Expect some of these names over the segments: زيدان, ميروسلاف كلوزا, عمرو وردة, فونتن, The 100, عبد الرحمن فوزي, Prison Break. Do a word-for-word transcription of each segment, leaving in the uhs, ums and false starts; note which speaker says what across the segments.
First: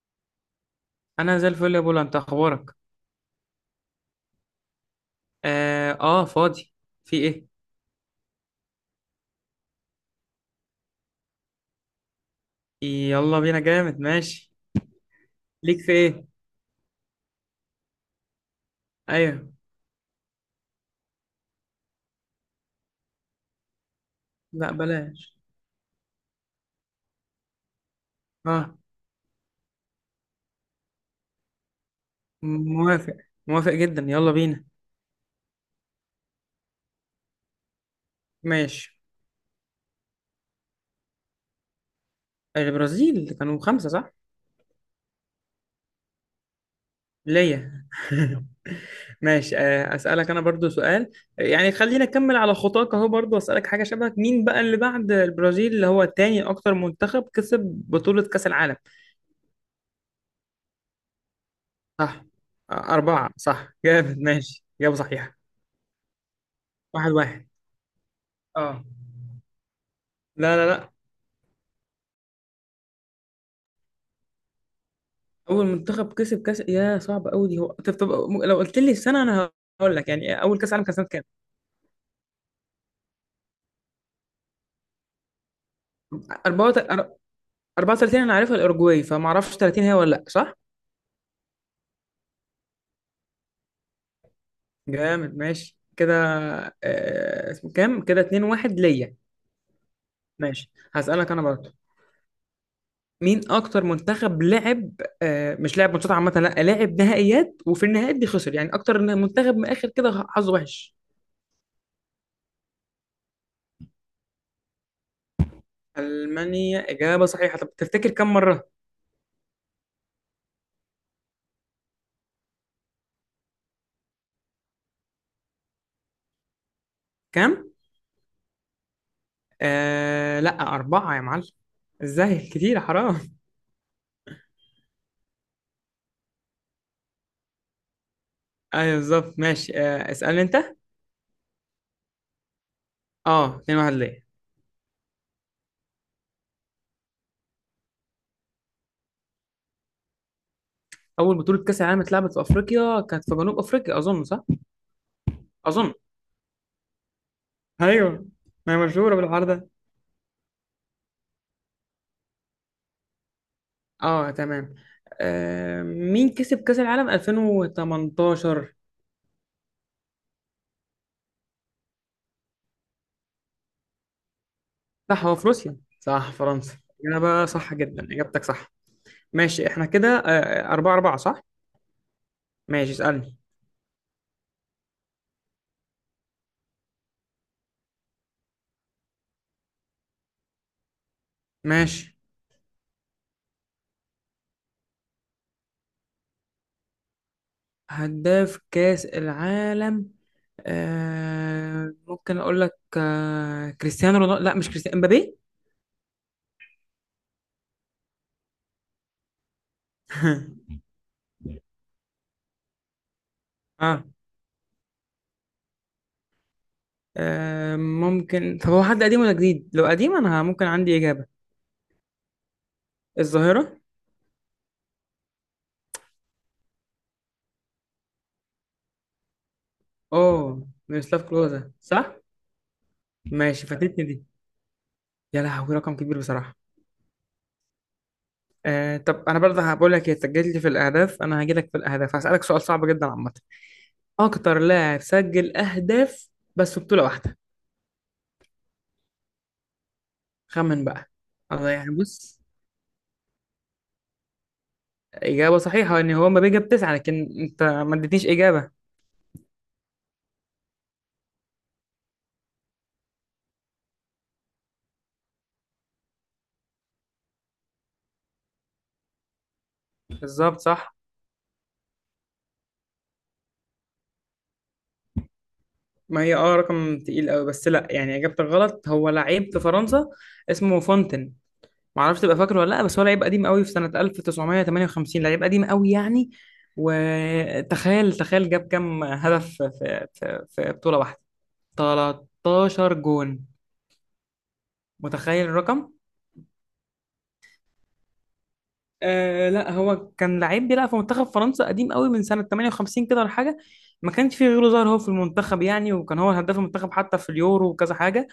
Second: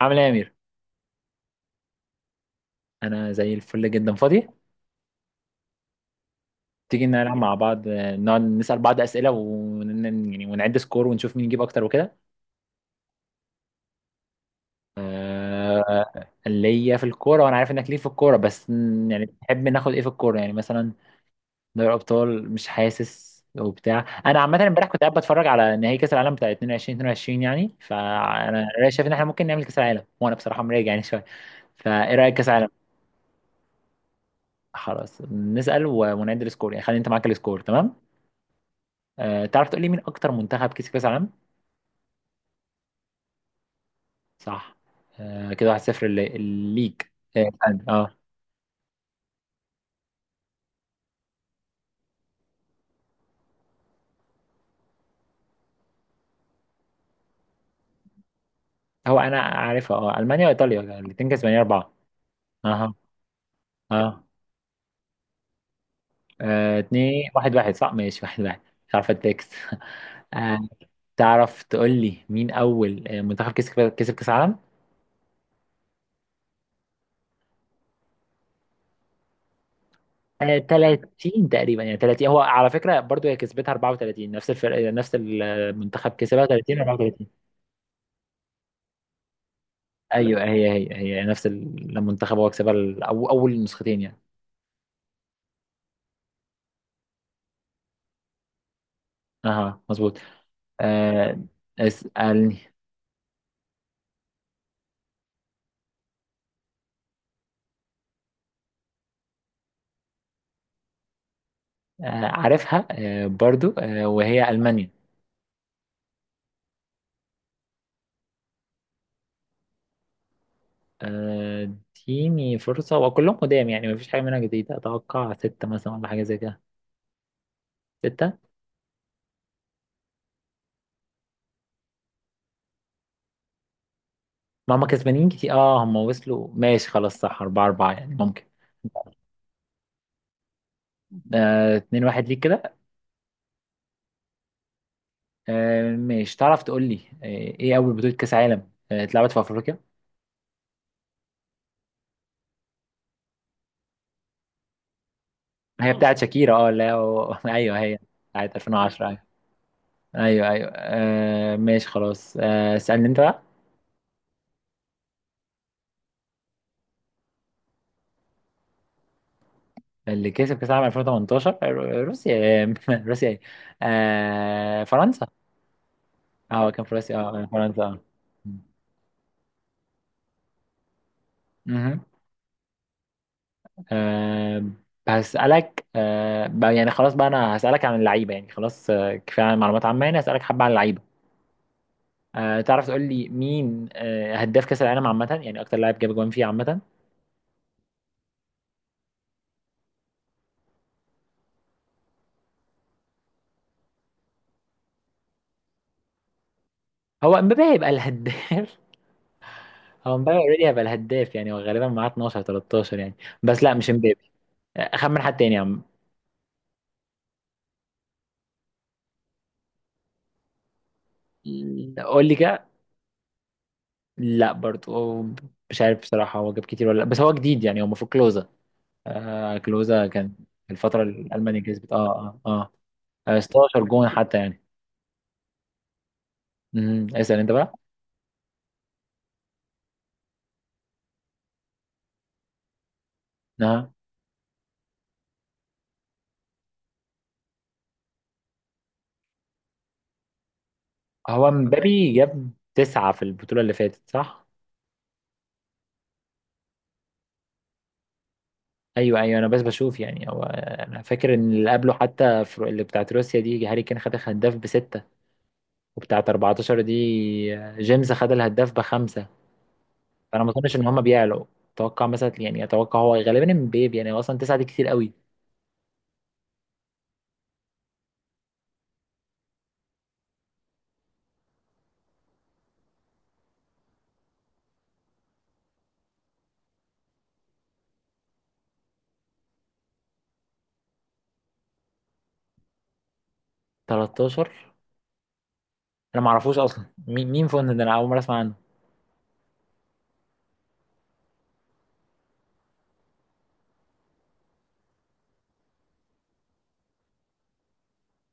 Speaker 1: عامل ايه يا امير؟
Speaker 2: انا زي الفل يا بولا، انت اخبارك؟
Speaker 1: انا زي الفل جدا فاضي.
Speaker 2: اه، آه فاضي.
Speaker 1: تيجي
Speaker 2: في
Speaker 1: نلعب
Speaker 2: ايه؟
Speaker 1: مع بعض، آه، نقعد نسال بعض اسئله ون... يعني ونعد سكور ونشوف مين يجيب اكتر وكده.
Speaker 2: يلا بينا جامد. ماشي. ليك في ايه؟
Speaker 1: آه... ليا في الكوره، وانا عارف انك ليه في الكوره، بس ن- يعني
Speaker 2: ايوه.
Speaker 1: تحب ناخد ايه في الكوره، يعني مثلا دوري ابطال. مش حاسس وبتاع. انا عامه
Speaker 2: لا
Speaker 1: امبارح كنت قاعد
Speaker 2: بلاش.
Speaker 1: بتفرج على نهائي كاس العالم بتاع الفين واتناشر اتنين وعشرين يعني، فانا
Speaker 2: اه.
Speaker 1: رأيي شايف ان احنا ممكن نعمل كاس العالم، وانا بصراحه مراجع يعني شويه. فايه رايك كاس العالم؟
Speaker 2: موافق. موافق جدا، يلا بينا.
Speaker 1: خلاص نسال و- ونعد السكور، يعني خلي انت معاك السكور، تمام.
Speaker 2: ماشي.
Speaker 1: آه، تعرف تقول لي مين اكتر منتخب كسب كاس العالم؟
Speaker 2: آه، البرازيل كانوا خمسة، صح؟
Speaker 1: صح. آه، كده واحد صفر لي- ليك اه
Speaker 2: ليا.
Speaker 1: آه.
Speaker 2: ماشي، آه اسالك انا برضو سؤال. يعني خلينا نكمل على خطاك اهو، برضو اسالك حاجة شبهك. مين بقى اللي بعد البرازيل، اللي هو تاني اكتر منتخب كسب بطولة كأس العالم؟
Speaker 1: هو انا عارفها، اه المانيا وايطاليا الاثنين كسبانين اربعه.
Speaker 2: صح. آه،
Speaker 1: اها.
Speaker 2: أربعة صح. جامد.
Speaker 1: اه.
Speaker 2: ماشي، إجابة صحيحة.
Speaker 1: آه،
Speaker 2: واحد
Speaker 1: اتنين
Speaker 2: واحد
Speaker 1: واحد واحد، صح ماشي، واحد واحد.
Speaker 2: اه.
Speaker 1: مش عارف التكست.
Speaker 2: لا
Speaker 1: آه،
Speaker 2: لا لا.
Speaker 1: تعرف تقول لي مين اول، آه، منتخب كسب كسب كاس العالم؟
Speaker 2: اول منتخب كسب كاس؟ يا صعب قوي دي. هو طب طب م- لو قلت لي السنه انا هقول لك، يعني اول
Speaker 1: آه،
Speaker 2: كاس عالم كان سنه كام؟
Speaker 1: ثلاثين تقريبا يعني، ثلاثين هو على فكره، برضو هي كسبتها اربعة وتلاتين، نفس الفرق نفس المنتخب كسبها ثلاثين،
Speaker 2: أربعة وتلاتين
Speaker 1: اربعة وتلاتين.
Speaker 2: أربعة وتلاتين انا عارفها الاوروجواي، فما اعرفش تلاتين هي ولا لا،
Speaker 1: ايوه،
Speaker 2: صح؟
Speaker 1: هي هي هي نفس المنتخب هو كسبها، الأو- اول نسختين يعني.
Speaker 2: جامد، ماشي كده. آه، اسمه كام كده؟ اتنين واحد ليا.
Speaker 1: اها مظبوط.
Speaker 2: ماشي، هسألك
Speaker 1: آه،
Speaker 2: انا برضه.
Speaker 1: اسألني.
Speaker 2: مين اكتر منتخب لعب، آه، مش لعب ماتشات عامه، لا لعب نهائيات، وفي النهائيات دي خسر، يعني اكتر منتخب من اخر كده حظه وحش؟
Speaker 1: آه، عارفها، آه، برضو، آه، وهي ألمانيا.
Speaker 2: المانيا اجابه صحيحه. طب تفتكر كم مره؟
Speaker 1: آه، اديني فرصة، وكلهم قدام يعني، مفيش حاجة منها جديدة. أتوقع ستة مثلا ولا حاجة زي كده.
Speaker 2: كام؟
Speaker 1: ستة.
Speaker 2: آه لا، أربعة يا معلم. ازاي كتير حرام؟
Speaker 1: ما هم كسبانين كتير. اه، هم وصلوا ماشي خلاص. صح، أربعة أربعة يعني ممكن.
Speaker 2: ايوه بالظبط. ماشي، آه اسألني انت.
Speaker 1: آه، اتنين واحد ليك كده.
Speaker 2: اه، اتنين واحد ليه.
Speaker 1: آه، ماشي، تعرف تقول لي، آه، ايه أول بطولة كأس عالم آه، اتلعبت في أفريقيا؟
Speaker 2: اول بطولة كأس العالم اتلعبت في افريقيا، كانت في جنوب افريقيا اظن، صح؟
Speaker 1: هي،
Speaker 2: اظن.
Speaker 1: اه بتاعت شاكيرا. اه لا، هو- أيوه هي
Speaker 2: ايوه،
Speaker 1: بتاعت
Speaker 2: ما هي مشهورة
Speaker 1: الفين وعشرة.
Speaker 2: بالحوار ده.
Speaker 1: ايوه ايوه، آه ماشي خلاص. آه اسالني انت بقى.
Speaker 2: اه تمام. آه مين كسب كأس العالم الفين وتمنتاشر؟
Speaker 1: اللي كسب كاس العالم الفين وتمنتاشر رو- روسيا. آه، روسيا ايه؟ آه
Speaker 2: صح،
Speaker 1: فرنسا.
Speaker 2: هو في روسيا، صح،
Speaker 1: اه
Speaker 2: فرنسا.
Speaker 1: كان في روسيا،
Speaker 2: إجابة
Speaker 1: اه
Speaker 2: صح
Speaker 1: فرنسا اه.
Speaker 2: جدا، إجابتك صح. ماشي احنا كده آه. آه، أربعة أربعة صح.
Speaker 1: مهم.
Speaker 2: ماشي، اسألني.
Speaker 1: آه هسألك آه بقى- يعني خلاص بقى، انا هسألك عن اللعيبة يعني. خلاص آه، كفاية عن معلومات عامة، يعني هسألك حبة عن اللعيبة.
Speaker 2: ماشي.
Speaker 1: آه تعرف تقول لي مين آه هداف كأس العالم عامة، يعني اكتر لاعب جاب جوان فيه عامة؟
Speaker 2: هداف كأس العالم، آه ممكن اقول لك آه كريستيانو رونالدو. لا مش كريستيانو، امبابي.
Speaker 1: هو امبابي هيبقى الهداف؟ هو مبابي اوريدي هيبقى الهداف يعني، هو غالبا معاه اتناشر ثلاثة عشر يعني. بس لا، مش
Speaker 2: اه.
Speaker 1: مبابي. اخمن حد تاني يا عم.
Speaker 2: آه، ممكن، طب هو حد قديم ولا جديد؟ لو قديم انا ممكن عندي اجابة.
Speaker 1: قول لي كده.
Speaker 2: الظاهرة؟
Speaker 1: لا برضه هو. مش عارف بصراحة، هو جاب كتير ولا لا، بس هو جديد يعني. هو المفروض كلوزا. آه كلوزا كان
Speaker 2: اه،
Speaker 1: في الفترة
Speaker 2: ميروسلاف
Speaker 1: اللي ألمانيا
Speaker 2: كلوزا،
Speaker 1: كسبت،
Speaker 2: صح؟
Speaker 1: اه اه اه
Speaker 2: ماشي،
Speaker 1: ستاشر
Speaker 2: فاتتني
Speaker 1: جون
Speaker 2: دي.
Speaker 1: حتى يعني.
Speaker 2: يا لهوي رقم كبير بصراحة.
Speaker 1: امم اسأل انت بقى.
Speaker 2: آه طب انا برضه هقول لك. هي سجلت لي في الاهداف انا هاجي لك في الاهداف، هسألك سؤال صعب جدا عامة.
Speaker 1: اه،
Speaker 2: اكتر لاعب سجل اهداف بس في بطولة واحدة. خمن بقى.
Speaker 1: هو
Speaker 2: الله، يعني
Speaker 1: مبابي
Speaker 2: بص.
Speaker 1: جاب تسعة في البطولة اللي فاتت، صح؟
Speaker 2: إجابة صحيحة إن هو مبابي جاب تسعة، لكن أنت ما اديتنيش إجابة.
Speaker 1: ايوه ايوه، انا بس بشوف يعني. هو انا فاكر ان اللي قبله حتى في- اللي بتاعت روسيا دي، هاري كين خد هداف بستة. وبتاعة اربعة عشر دي جيمس خد الهداف بخمسة. فأنا ما
Speaker 2: بالظبط
Speaker 1: أظنش إن
Speaker 2: صح.
Speaker 1: هما بيعلوا. أتوقع مثلا يعني، أتوقع هو غالبا امبابي يعني، هو أصلا تسعة دي كتير قوي.
Speaker 2: ما هي أه رقم تقيل أوي، بس لأ يعني إجابتك غلط. هو لعيب في فرنسا اسمه فونتن. معرفش تبقى فاكره ولا لأ، بس هو لعيب قديم أوي في سنة ألف تسعمية تمانية وخمسين. لعيب قديم أوي يعني. وتخيل تخيل جاب كام هدف في في في بطولة واحدة؟ تلتاشر جون.
Speaker 1: تلتاشر.
Speaker 2: متخيل الرقم؟
Speaker 1: أنا ما أعرفوش أصلا، مين مين فون ده؟ أنا أول مرة أسمع عنه.
Speaker 2: آه لا هو كان لعيب بيلعب في منتخب فرنسا قديم قوي من سنة تمانية وخمسين كده ولا حاجة. ما كانش فيه غيره ظاهر هو في المنتخب يعني، وكان هو هداف المنتخب حتى في اليورو وكذا حاجة.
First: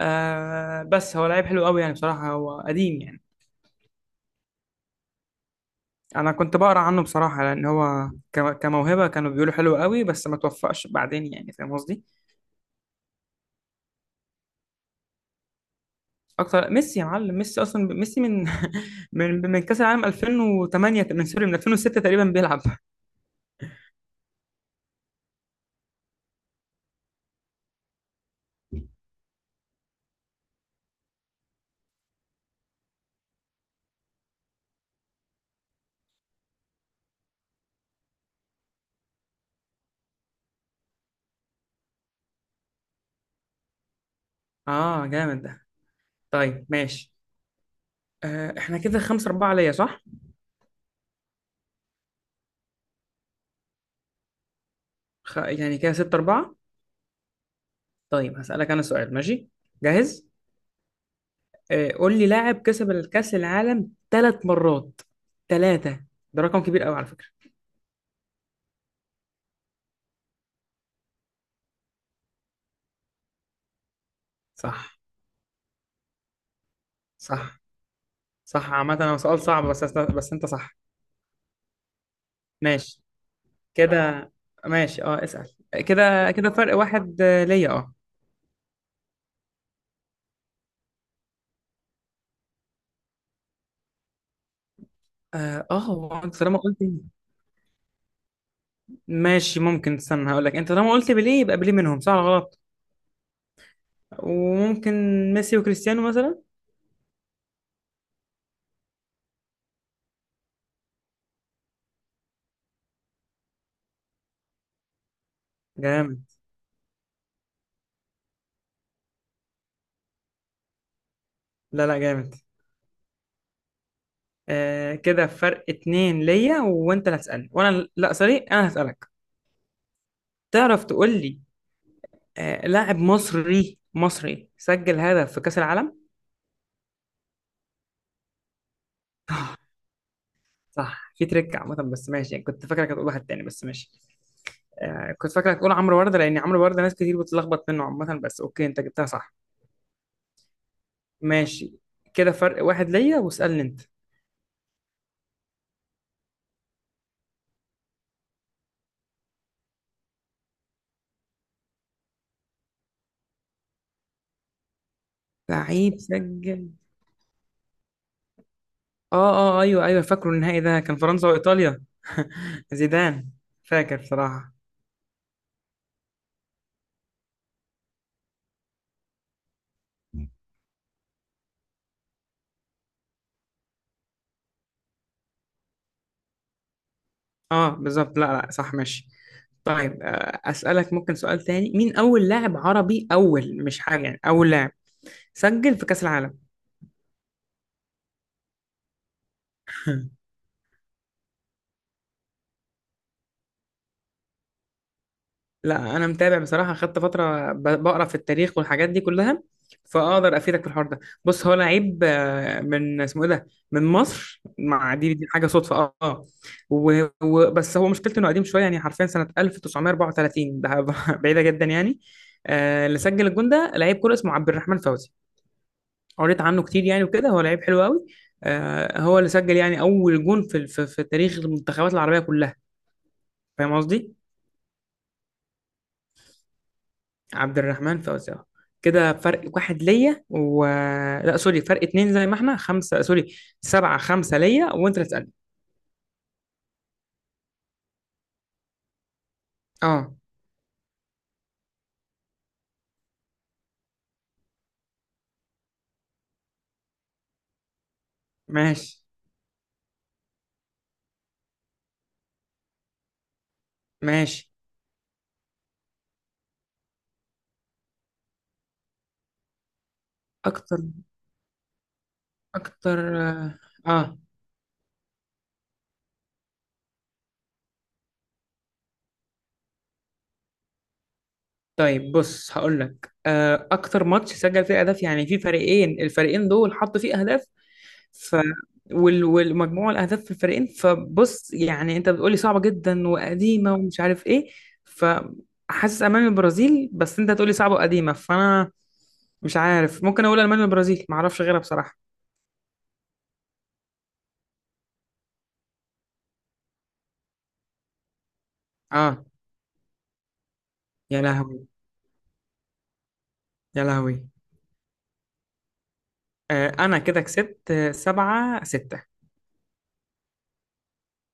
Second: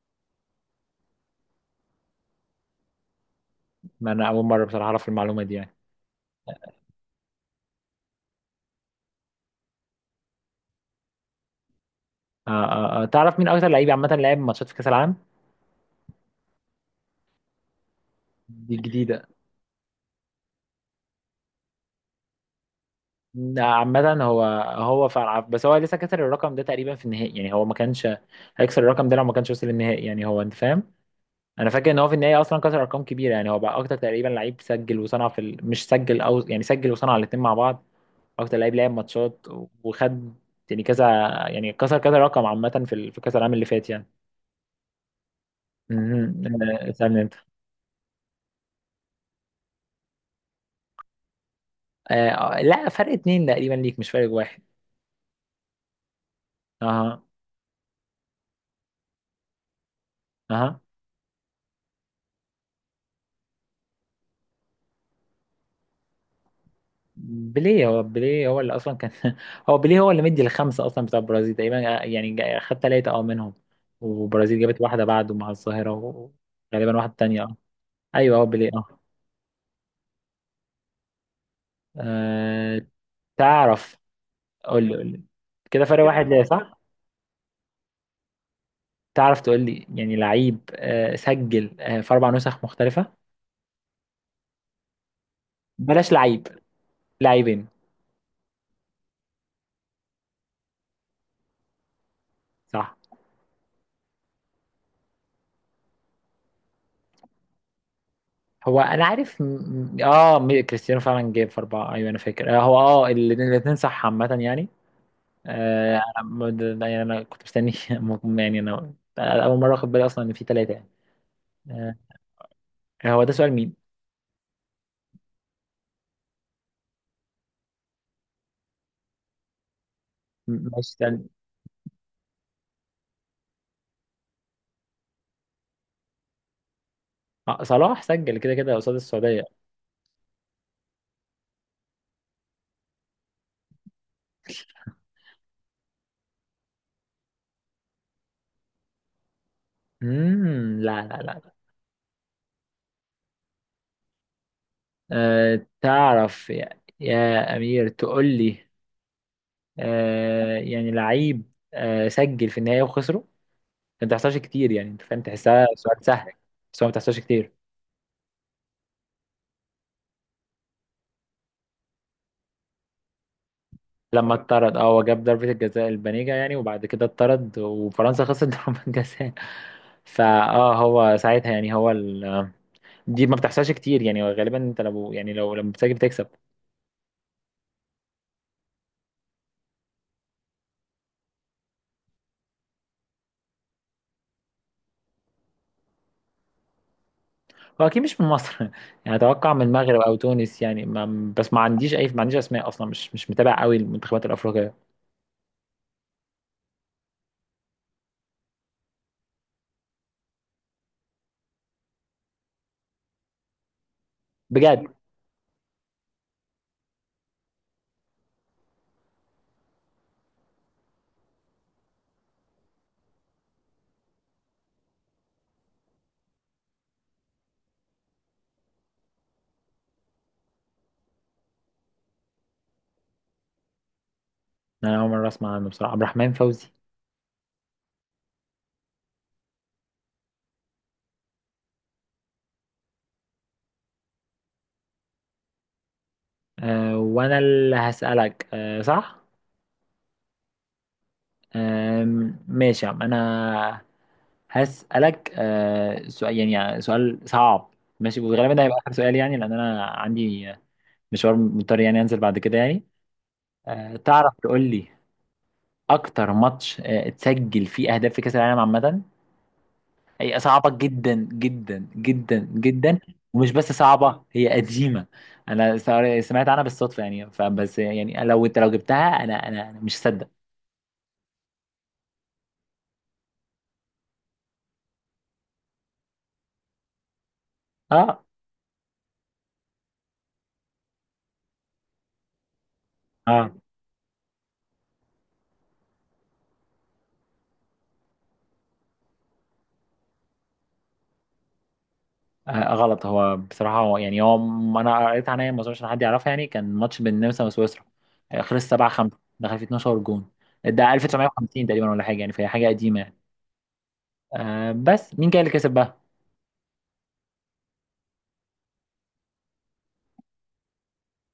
Speaker 2: آه بس هو لعيب حلو قوي يعني، بصراحة هو قديم يعني.
Speaker 1: ما أنا أول مرة بصراحة أعرف المعلومة دي يعني.
Speaker 2: أنا كنت بقرأ عنه بصراحة، لأن هو ك- كموهبة كانوا بيقولوا حلو قوي بس ما توفقش بعدين، يعني فاهم قصدي.
Speaker 1: آه آه آه. تعرف مين أكتر لعيب عامة لعب ماتشات في كأس العالم؟
Speaker 2: أكتر، ميسي يا معلم. ميسي أصلا، ميسي من
Speaker 1: دي جديدة.
Speaker 2: من من كأس العالم الفين وتمانية، من سوري من الفين وستة تقريبا بيلعب.
Speaker 1: عامة، هو هو فعلا، بس هو لسه كسر الرقم ده تقريبا في النهائي يعني. هو ما كانش هيكسر الرقم ده لو ما كانش وصل للنهائي، يعني هو، أنت فاهم؟ انا فاكر ان هو في النهايه اصلا كسر ارقام كبيره، يعني هو بقى اكتر تقريبا لعيب سجل وصنع في ال... مش سجل او، يعني سجل وصنع الاثنين مع بعض. اكتر لعيب لعب ماتشات وخد، يعني كذا، يعني كسر كذا رقم عامه في ال... في كاس العالم اللي فات يعني.
Speaker 2: آه جامد ده.
Speaker 1: مهم.
Speaker 2: طيب
Speaker 1: آه،
Speaker 2: ماشي.
Speaker 1: سألني انت.
Speaker 2: آه، احنا كده خمسة أربعة ليا، صح؟
Speaker 1: آه، آه، لا، فرق اتنين تقريبا ليك، مش فرق واحد.
Speaker 2: خ... يعني كده ستة أربعة.
Speaker 1: اها
Speaker 2: طيب هسألك أنا سؤال. ماشي جاهز؟
Speaker 1: اها،
Speaker 2: آه، قول لي لاعب كسب الكأس العالم ثلاث مرات. ثلاثة ده رقم كبير قوي على فكرة.
Speaker 1: بيليه. هو بيليه هو اللي اصلا كان. هو بيليه هو اللي مدي الخمسه اصلا بتاع البرازيل تقريبا، آه، يعني جا- خد ثلاثه اه منهم. والبرازيل جابت
Speaker 2: صح.
Speaker 1: واحده بعده مع الظاهره. وغالبا واحده تانيه اه.
Speaker 2: صح
Speaker 1: ايوه هو بيليه
Speaker 2: صح عامة
Speaker 1: اه.
Speaker 2: هو سؤال صعب، بس أست... بس أنت صح.
Speaker 1: أه
Speaker 2: ماشي
Speaker 1: تعرف؟
Speaker 2: كده.
Speaker 1: قول لي
Speaker 2: ماشي،
Speaker 1: قول لي.
Speaker 2: أه اسأل.
Speaker 1: كده فرق واحد
Speaker 2: كده
Speaker 1: ليا،
Speaker 2: كده فرق
Speaker 1: صح؟
Speaker 2: واحد آه، ليا أه.
Speaker 1: تعرف تقول لي يعني لعيب أه سجل أه في أربع نسخ مختلفة؟
Speaker 2: اه، آه،
Speaker 1: بلاش
Speaker 2: هو انت
Speaker 1: لعيب،
Speaker 2: طالما قلت.
Speaker 1: لاعبين.
Speaker 2: ماشي ممكن، استنى هقول لك. انت طالما قلت بيليه يبقى بيليه منهم، صح ولا غلط؟
Speaker 1: صح،
Speaker 2: وممكن ميسي وكريستيانو مثلا.
Speaker 1: هو أنا عارف م... م- اه م- كريستيانو فعلا جاب في أربعة. أيوه أنا فاكر أه هو، اه الاثنين صح عامة يعني. أه أنا
Speaker 2: جامد.
Speaker 1: م- ده- ده- يعني أنا كنت مستني. م- يعني أنا أول مرة أخد بالي أصلا إن في ثلاثة يعني.
Speaker 2: لا
Speaker 1: أه.
Speaker 2: لا، جامد.
Speaker 1: هو ده سؤال مين؟
Speaker 2: آه كده فرق اتنين ليا، وانت اللي هتسألني وانا. لا سوري، انا هسألك.
Speaker 1: م-
Speaker 2: تعرف
Speaker 1: ماشي
Speaker 2: تقول
Speaker 1: سألني.
Speaker 2: لي آه لاعب مصري مصري سجل هدف في كأس العالم؟
Speaker 1: آه، صلاح سجل كده كده قصاد السعودية.
Speaker 2: صح، في تريك عامة بس ماشي. يعني كنت فاكرك هتقول واحد تاني بس ماشي. آه كنت فاكرك هتقول عمرو وردة، لان عمرو وردة ناس كتير بتتلخبط منه عامة، بس اوكي انت جبتها صح.
Speaker 1: امم لا لا لا.
Speaker 2: ماشي. كده فرق واحد ليا، واسألني انت.
Speaker 1: أه تعرف يا, يا أمير تقول لي، أه يعني لعيب أه سجل في النهاية وخسره؟ ما بتحصلش كتير، يعني أنت فاهم، تحسها
Speaker 2: لعيب
Speaker 1: سؤال سهل.
Speaker 2: سجل،
Speaker 1: بس هو ما بتحصلش كتير.
Speaker 2: اه اه. آه، ايوه ايوه فاكره. النهائي ده كان فرنسا وايطاليا. زيدان، فاكر
Speaker 1: لما
Speaker 2: بصراحة.
Speaker 1: اتطرد، اه هو جاب ضربة الجزاء البنيجة يعني، وبعد كده اتطرد وفرنسا خسرت ضربة الجزاء. فاه هو ساعتها يعني هو ال... دي ما بتحصلش كتير، يعني غالبا انت لو، يعني لو لما بتسجل بتكسب.
Speaker 2: اه بالظبط، لا لا صح، ماشي. طيب، آه، اسالك ممكن سؤال تاني. مين اول لاعب عربي، اول مش حاجه يعني اول لاعب سجل في كاس العالم؟
Speaker 1: هو اكيد مش من مصر، يعني اتوقع من المغرب او تونس، يعني ما، بس ما عنديش اي، ما عنديش اسماء اصلا، مش مش متابع قوي المنتخبات الافريقيه.
Speaker 2: لا انا متابع بصراحه، خدت فتره ب- بقرا في التاريخ والحاجات دي كلها. فاقدر افيدك في الحوار ده. بص هو لعيب آه، من اسمه ايه ده، من مصر،
Speaker 1: بجد؟
Speaker 2: مع دي دي حاجه صدفه. اه آه. و- و- بس هو مشكلته انه قديم شويه، يعني حرفيا سنه ألف تسعمية أربعة وتلاتين ده. بعيده جدا يعني. آه، اللي سجل الجون ده لعيب كوره اسمه عبد الرحمن فوزي. قريت عنه كتير يعني وكده، هو لعيب حلو قوي. آه هو اللي سجل يعني اول جون في في, في تاريخ المنتخبات العربيه كلها، فاهم قصدي؟
Speaker 1: انا اول مره اسمع عنه بصراحه، عبد الرحمن فوزي.
Speaker 2: عبد الرحمن فوزي. آه، كده فرق واحد ليا و، لا سوري فرق اتنين، زي ما احنا خمسه، سوري سبعه خمسه ليا، وانت اللي تسالني.
Speaker 1: أه وانا اللي هسالك، أه صح.
Speaker 2: اه،
Speaker 1: أه ماشي يا عم، انا هسالك أه سؤال، يعني يعني سؤال صعب. ماشي، وغالبا ده هيبقى اخر
Speaker 2: ماشي.
Speaker 1: سؤال يعني، لان انا عندي مشوار مضطر يعني انزل بعد كده يعني. أه تعرف
Speaker 2: ماشي
Speaker 1: تقول لي اكتر ماتش أه اتسجل فيه اهداف في كاس العالم عامه؟ هي صعبة
Speaker 2: اكتر،
Speaker 1: جدا جدا جدا جدا.
Speaker 2: اكتر
Speaker 1: ومش بس
Speaker 2: اه. آه.
Speaker 1: صعبة، هي قديمة. انا سا- سمعت عنها بالصدفة يعني، فبس يعني لو انت لو جبتها انا انا أنا مش هصدق.
Speaker 2: طيب بص هقول لك، آه اكتر ماتش سجل فيه اهداف يعني في فريقين، الفريقين دول حطوا فيه اهداف،
Speaker 1: اه
Speaker 2: ف وال- والمجموع الاهداف في الفريقين. فبص يعني، انت بتقولي صعبه جدا
Speaker 1: اه،
Speaker 2: وقديمه ومش عارف ايه، فحاسس امان البرازيل، بس انت تقولي صعبه وقديمه فانا مش عارف. ممكن اقول المانيا والبرازيل، ما اعرفش غيرها بصراحه.
Speaker 1: آه، غلط. هو بصراحة هو يعني هو م- انا قريت عنها، ما اظنش إن حد يعرفها يعني. كان ماتش بين النمسا وسويسرا، آه، خلص سبعة خمسة،
Speaker 2: اه.
Speaker 1: دخل فيه اثنا عشر جون. ده
Speaker 2: يا
Speaker 1: الف وتسعمائة وخمسين
Speaker 2: لهوي
Speaker 1: تقريبا ولا حاجة يعني، فهي حاجة قديمة يعني.
Speaker 2: يا لهوي.
Speaker 1: آه بس مين كان اللي كسب بقى؟
Speaker 2: آه انا كده كسبت، آه، سبعة ستة.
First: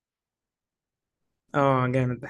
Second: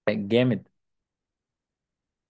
Speaker 1: جامد.
Speaker 2: اه، جامد ده.